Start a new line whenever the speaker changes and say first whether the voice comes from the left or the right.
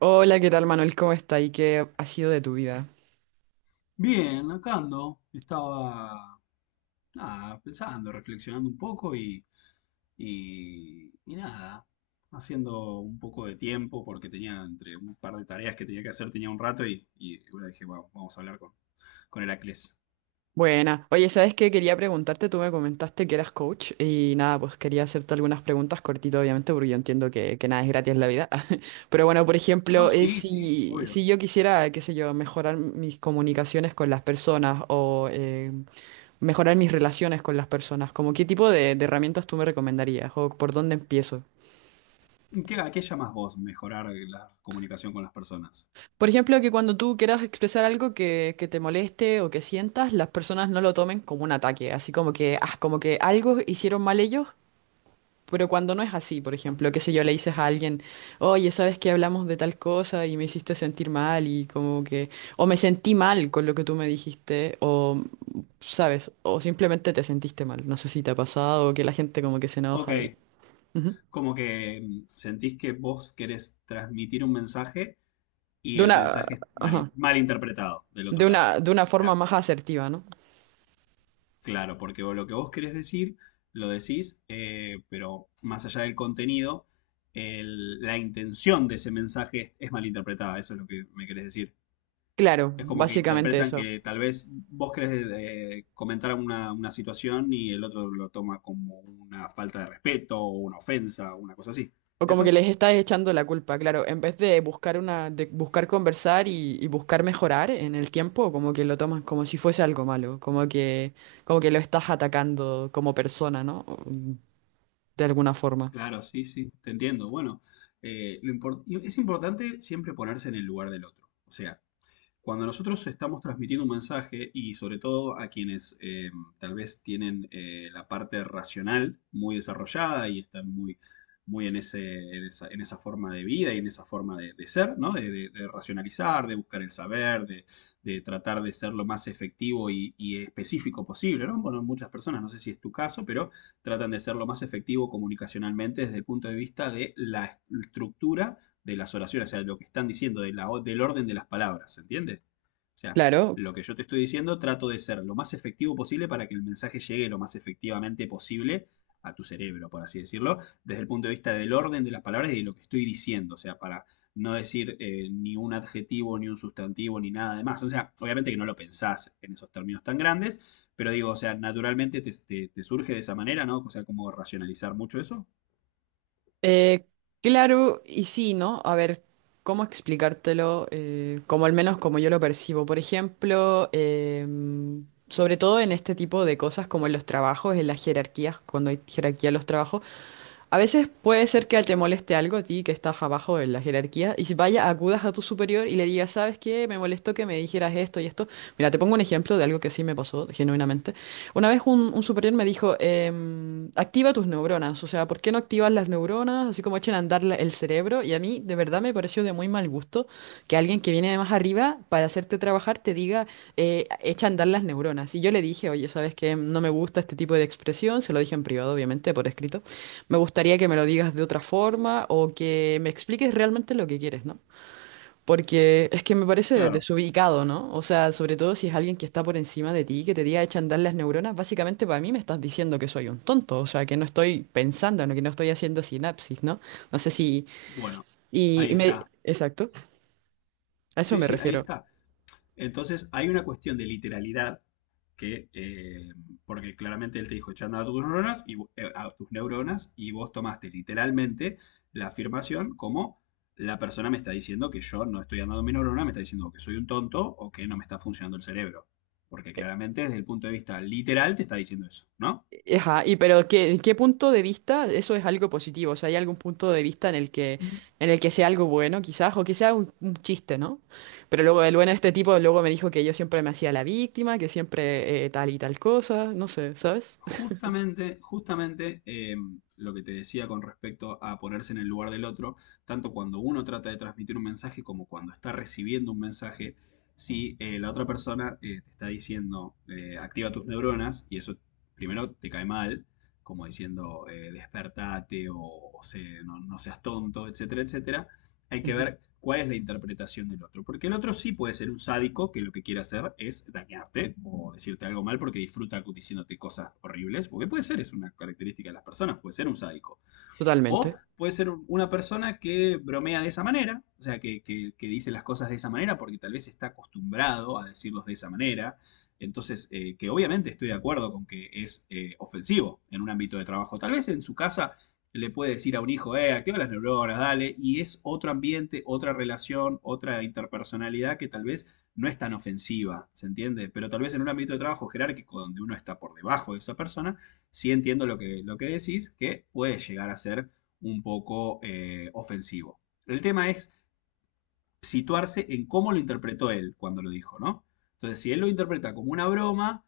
right: Hola, ¿qué tal Manuel? ¿Cómo está? ¿Y qué ha sido de tu vida?
left: Bien, acá ando. Estaba nada, pensando, reflexionando un poco y nada, haciendo un poco de tiempo porque tenía entre un par de tareas que tenía que hacer, tenía un rato y bueno, dije, "Bueno, vamos a hablar con Heracles."
right: Buena. Oye, ¿sabes qué? Quería preguntarte, tú me comentaste que eras coach y nada, pues quería hacerte algunas preguntas cortito, obviamente, porque yo entiendo que nada es gratis en la vida. Pero bueno, por
left: No,
right: ejemplo,
left: sí, sí,
right: si,
left: obvio.
right: si yo quisiera, qué sé yo, mejorar mis comunicaciones con las personas o mejorar mis relaciones con las personas, ¿como qué tipo de herramientas tú me recomendarías o por dónde empiezo?
left: ¿Qué, a qué llamas vos mejorar la comunicación con las personas?
right: Por ejemplo, que cuando tú quieras expresar algo que te moleste o que sientas, las personas no lo tomen como un ataque, así como que, ah, como que algo hicieron mal ellos, pero cuando no es así, por ejemplo, qué sé yo, le dices a alguien, oye, ¿sabes que hablamos de tal cosa y me hiciste sentir mal? Y como que, o me sentí mal con lo que tú me dijiste, o ¿sabes? O simplemente te sentiste mal, no sé si te ha pasado, o que la gente como que se enoja y...
left: Ok,
right: Ujú.
left: como que sentís que vos querés transmitir un mensaje y
right: De
left: el
right: una,
left: mensaje es mal,
right: ajá,
left: mal interpretado del otro lado.
right: de una
left: O
right: forma
left: sea,
right: más asertiva, ¿no?
left: claro, porque lo que vos querés decir, lo decís, pero más allá del contenido, la intención de ese mensaje es malinterpretada, eso es lo que me querés decir.
right: Claro,
left: Es como que
right: básicamente
left: interpretan
right: eso.
left: que tal vez vos querés comentar una situación y el otro lo toma como una falta de respeto o una ofensa o una cosa así.
right: O como que
left: ¿Eso?
right: les estás echando la culpa, claro, en vez de buscar una, de buscar conversar y buscar mejorar en el tiempo, como que lo tomas como si fuese algo malo, como que lo estás atacando como persona, ¿no? De alguna forma.
left: Claro, sí, sí, te entiendo. Bueno, y es importante siempre ponerse en el lugar del otro. O sea, cuando nosotros estamos transmitiendo un mensaje y sobre todo a quienes tal vez tienen la parte racional muy desarrollada y están muy, muy en esa forma de vida y en esa forma de ser, ¿no? De racionalizar, de buscar el saber, de tratar de ser lo más efectivo y específico posible, ¿no? Bueno, muchas personas, no sé si es tu caso, pero tratan de ser lo más efectivo comunicacionalmente desde el punto de vista de la estructura de las oraciones, o sea, lo que están diciendo, del orden de las palabras, ¿se entiende? O sea,
right: Claro,
left: lo que yo te estoy diciendo trato de ser lo más efectivo posible para que el mensaje llegue lo más efectivamente posible a tu cerebro, por así decirlo, desde el punto de vista del orden de las palabras y de lo que estoy diciendo, o sea, para no decir ni un adjetivo, ni un sustantivo, ni nada de más. O sea, obviamente que no lo pensás en esos términos tan grandes, pero digo, o sea, naturalmente te surge de esa manera, ¿no? O sea, ¿cómo racionalizar mucho eso?
right: eh, claro, y sí, ¿no? A ver, ¿cómo explicártelo? Como al menos como yo lo percibo. Por ejemplo, sobre todo en este tipo de cosas como en los trabajos, en las jerarquías, cuando hay jerarquía en los trabajos. A veces puede ser que te moleste algo a ti que estás abajo en la jerarquía y si vaya, acudas a tu superior y le digas, ¿sabes qué? Me molestó que me dijeras esto y esto. Mira, te pongo un ejemplo de algo que sí me pasó genuinamente. Una vez un superior me dijo, activa tus neuronas, o sea, ¿por qué no activas las neuronas? Así como echen a andar el cerebro, y a mí de verdad me pareció de muy mal gusto que alguien que viene de más arriba para hacerte trabajar te diga, echa a andar las neuronas. Y yo le dije, oye, ¿sabes qué? No me gusta este tipo de expresión, se lo dije en privado, obviamente, por escrito. Me gustaría que me lo digas de otra forma o que me expliques realmente lo que quieres, ¿no? Porque es que me parece
left: Claro,
right: desubicado, ¿no? O sea, sobre todo si es alguien que está por encima de ti, que te diga echan andar las neuronas, básicamente para mí me estás diciendo que soy un tonto, o sea, que no estoy pensando, ¿no? Que no estoy haciendo sinapsis, ¿no? No sé si...
left: bueno,
right: Y,
left: ahí
right: y me...
left: está.
right: Exacto, a eso
left: Sí,
right: me
left: sí, ahí
right: refiero.
left: está. Entonces hay una cuestión de literalidad que, eh, porque claramente él te dijo echando a tus neuronas y vos tomaste literalmente la afirmación como la persona me está diciendo que yo no estoy andando mi neurona, me está diciendo que soy un tonto o que no me está funcionando el cerebro. Porque claramente desde el punto de vista literal te está diciendo eso, ¿no?
right: Ajá, y pero ¿qué, qué punto de vista? ¿Eso es algo positivo? O sea, ¿hay algún punto de vista en el que sea algo bueno, quizás, o que sea un chiste, ¿no? Pero luego el bueno de este tipo luego me dijo que yo siempre me hacía la víctima, que siempre tal y tal cosa, no sé, ¿sabes?
left: Justamente, justamente lo que te decía con respecto a ponerse en el lugar del otro, tanto cuando uno trata de transmitir un mensaje como cuando está recibiendo un mensaje, si la otra persona te está diciendo activa tus neuronas y eso primero te cae mal, como diciendo despertate o no seas tonto, etcétera, etcétera, hay que
right: Ujú.
left: ver cuál es la interpretación del otro. Porque el otro sí puede ser un sádico que lo que quiere hacer es dañarte o decirte algo mal porque disfruta diciéndote cosas horribles. Porque puede ser, es una característica de las personas, puede ser un sádico. O
right: Totalmente.
left: puede ser una persona que bromea de esa manera, o sea, que dice las cosas de esa manera porque tal vez está acostumbrado a decirlos de esa manera. Entonces, que obviamente estoy de acuerdo con que es ofensivo en un ámbito de trabajo. Tal vez en su casa le puede decir a un hijo, activa las neuronas, dale, y es otro ambiente, otra relación, otra interpersonalidad que tal vez no es tan ofensiva, ¿se entiende? Pero tal vez en un ámbito de trabajo jerárquico donde uno está por debajo de esa persona, sí entiendo lo que decís, que puede llegar a ser un poco ofensivo. El tema es situarse en cómo lo interpretó él cuando lo dijo, ¿no? Entonces, si él lo interpreta como una broma,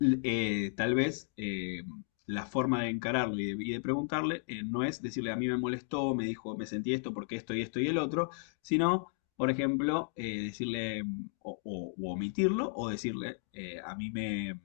left: tal vez la forma de encararlo y de preguntarle no es decirle a mí me molestó, me dijo, me sentí esto porque esto y esto y el otro, sino, por ejemplo, decirle, o omitirlo o decirle a mí me, mm,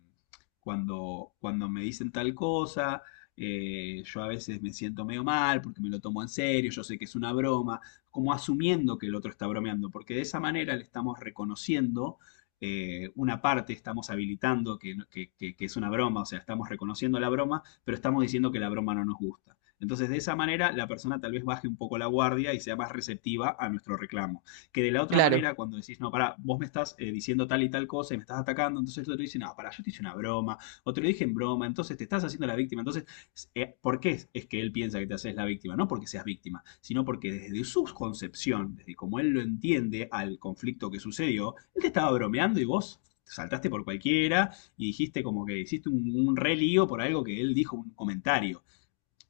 left: cuando me dicen tal cosa, yo a veces me siento medio mal porque me lo tomo en serio, yo sé que es una broma, como asumiendo que el otro está bromeando, porque de esa manera le estamos reconociendo una parte, estamos habilitando que, no, que es una broma, o sea, estamos reconociendo la broma, pero estamos diciendo que la broma no nos gusta. Entonces, de esa manera, la persona tal vez baje un poco la guardia y sea más receptiva a nuestro reclamo. Que de la otra
right: Claro,
left: manera, cuando decís, no, pará, vos me estás diciendo tal y tal cosa y me estás atacando, entonces el otro dice, no, pará, yo te hice una broma, o te lo dije en broma, entonces te estás haciendo la víctima. Entonces, ¿por qué que él piensa que te haces la víctima? No porque seas víctima, sino porque desde su concepción, desde como él lo entiende al conflicto que sucedió, él te estaba bromeando y vos te saltaste por cualquiera y dijiste como que hiciste un re lío por algo que él dijo, un comentario.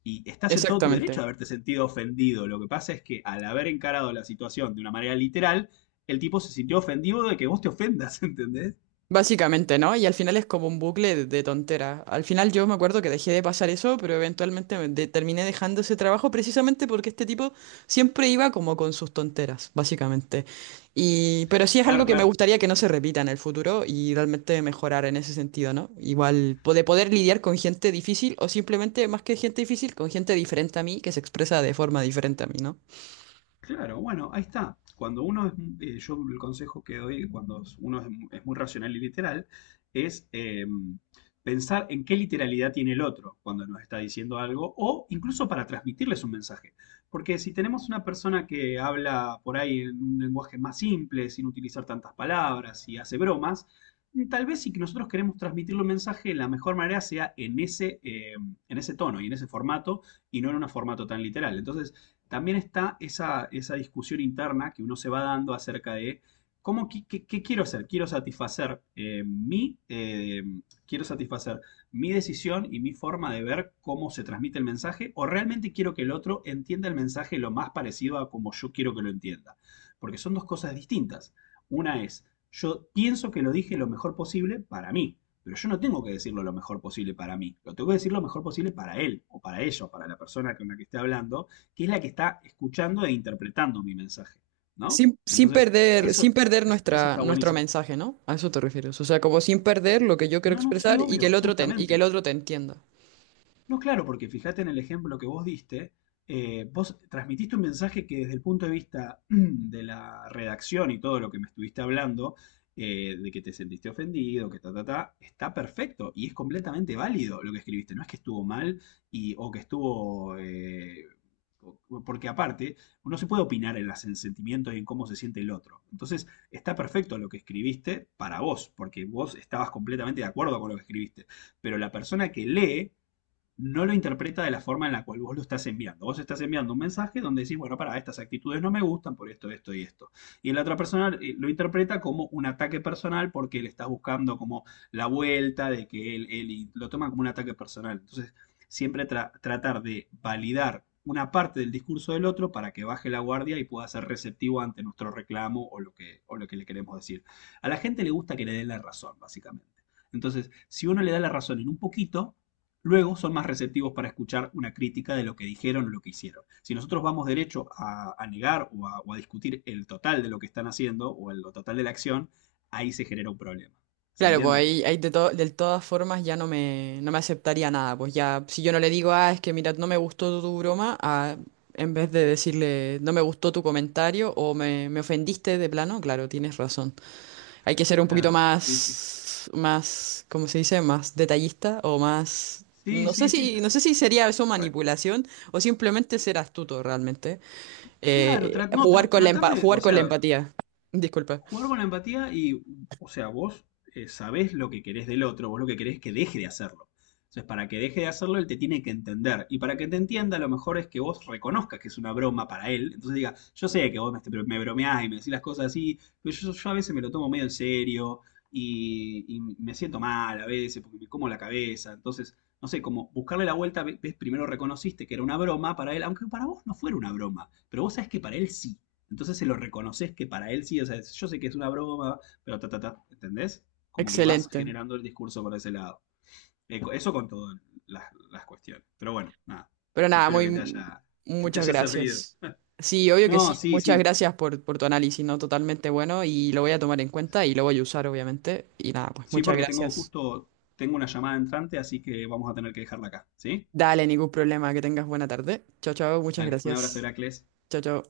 left: Y estás en todo tu derecho
right: exactamente.
left: de haberte sentido ofendido. Lo que pasa es que al haber encarado la situación de una manera literal, el tipo se sintió ofendido de que vos te ofendas, ¿entendés?
right: Básicamente, ¿no? Y al final es como un bucle de tontera. Al final yo me acuerdo que dejé de pasar eso, pero eventualmente terminé dejando ese trabajo precisamente porque este tipo siempre iba como con sus tonteras, básicamente. Y, pero sí es
left: Claro,
right: algo que me
left: claro.
right: gustaría que no se repita en el futuro y realmente mejorar en ese sentido, ¿no? Igual de poder lidiar con gente difícil o simplemente más que gente difícil, con gente diferente a mí que se expresa de forma diferente a mí, ¿no?
left: Claro, bueno, ahí está. Yo el consejo que doy cuando uno es muy racional y literal es pensar en qué literalidad tiene el otro cuando nos está diciendo algo o incluso para transmitirles un mensaje. Porque si tenemos una persona que habla por ahí en un lenguaje más simple, sin utilizar tantas palabras y hace bromas, tal vez si que nosotros queremos transmitirle un mensaje, la mejor manera sea en ese tono y en ese formato y no en un formato tan literal. Entonces, también está esa, esa discusión interna que uno se va dando acerca de ¿cómo, qué, qué- qué quiero hacer? Quiero satisfacer mi decisión y mi forma de ver cómo se transmite el mensaje, o realmente quiero que el otro entienda el mensaje lo más parecido a como yo quiero que lo entienda. Porque son dos cosas distintas. Una es, yo pienso que lo dije lo mejor posible para mí, pero yo no tengo que decirlo lo mejor posible para mí. Lo tengo que decir lo mejor posible para él, o para ella, o para la persona con la que esté hablando que es la que está escuchando e interpretando mi mensaje, ¿no?
right: Sin
left: Entonces,
right: perder, sin
left: eso,
right: perder
left: eso
right: nuestra,
left: está
right: nuestro
left: buenísimo.
right: mensaje, ¿no? A eso te refieres. O sea, como sin perder lo que yo quiero
left: No, no, sí,
right: expresar y que
left: obvio,
right: el otro te, y que el
left: justamente.
right: otro te entienda.
left: No, claro, porque fíjate en el ejemplo que vos diste, vos transmitiste un mensaje que desde el punto de vista de la redacción y todo lo que me estuviste hablando, de que te sentiste ofendido, que ta, ta, ta, está perfecto y es completamente válido lo que escribiste. No es que estuvo mal y, o que estuvo, o- porque aparte, uno se puede opinar en los sentimientos y en cómo se siente el otro. Entonces, está perfecto lo que escribiste para vos, porque vos estabas completamente de acuerdo con lo que escribiste. Pero la persona que lee no lo interpreta de la forma en la cual vos lo estás enviando. Vos estás enviando un mensaje donde decís, bueno, para, estas actitudes no me gustan por esto, esto y esto. Y la otra persona lo interpreta como un ataque personal porque le estás buscando como la vuelta de que él y lo toma como un ataque personal. Entonces, siempre tratar de validar una parte del discurso del otro para que baje la guardia y pueda ser receptivo ante nuestro reclamo o lo que le queremos decir. A la gente le gusta que le den la razón, básicamente. Entonces, si uno le da la razón en un poquito, luego son más receptivos para escuchar una crítica de lo que dijeron o lo que hicieron. Si nosotros vamos derecho a negar o a discutir el total de lo que están haciendo o el total de la acción, ahí se genera un problema. ¿Se
right: Claro, pues
left: entiende?
right: ahí, ahí de, de todas formas ya no me, no me aceptaría nada. Pues ya, si yo no le digo, ah, es que mira, no me gustó tu broma, ah, en vez de decirle, no me gustó tu comentario o me ofendiste de plano, claro, tienes razón. Hay que ser un poquito
left: Claro, sí, sí.
right: más, más, ¿cómo se dice? Más detallista o más...
left: Sí,
right: No sé
left: sí, sí.
right: si, no sé si sería eso
left: Por-
right: manipulación o simplemente ser astuto realmente.
left: claro, no,
right: Jugar con
left: tratar de,
right: jugar
left: o
right: con la
left: sea,
right: empatía. Disculpa.
left: jugar con la empatía y, o sea, vos sabés lo que querés del otro, vos lo que querés es que deje de hacerlo. Entonces, para que deje de hacerlo, él te tiene que entender. Y para que te entienda, lo mejor es que vos reconozcas que es una broma para él. Entonces diga, yo sé que vos me, me bromeás y me decís las cosas así, pero yo a veces me lo tomo medio en serio y me siento mal a veces porque me como la cabeza. Entonces, no sé, como buscarle la vuelta, ves, primero reconociste que era una broma para él, aunque para vos no fuera una broma, pero vos sabés que para él sí. Entonces se lo reconoces que para él sí, o sea, yo sé que es una broma, pero ta, ta, ta, ¿entendés? Como que vas
right: Excelente.
left: generando el discurso por ese lado. Eso con todas las, las cuestiones. Pero bueno, nada.
right: Pero
left: Sí,
right: nada,
left: espero
right: muy,
left: que te
right: muchas
left: haya servido.
right: gracias. Sí, obvio que
left: No,
right: sí.
left: sí,
right: Muchas
left: sí.
right: gracias por tu análisis, ¿no? Totalmente bueno y lo voy a tomar en cuenta y lo voy a usar, obviamente. Y nada, pues
left: Sí,
right: muchas
left: porque tengo
right: gracias.
left: justo, tengo una llamada entrante, así que vamos a tener que dejarla acá, ¿sí?
right: Dale, ningún problema. Que tengas buena tarde. Chao, chao. Muchas
left: Dale, un abrazo,
right: gracias.
left: Heracles.
right: Chao, chao.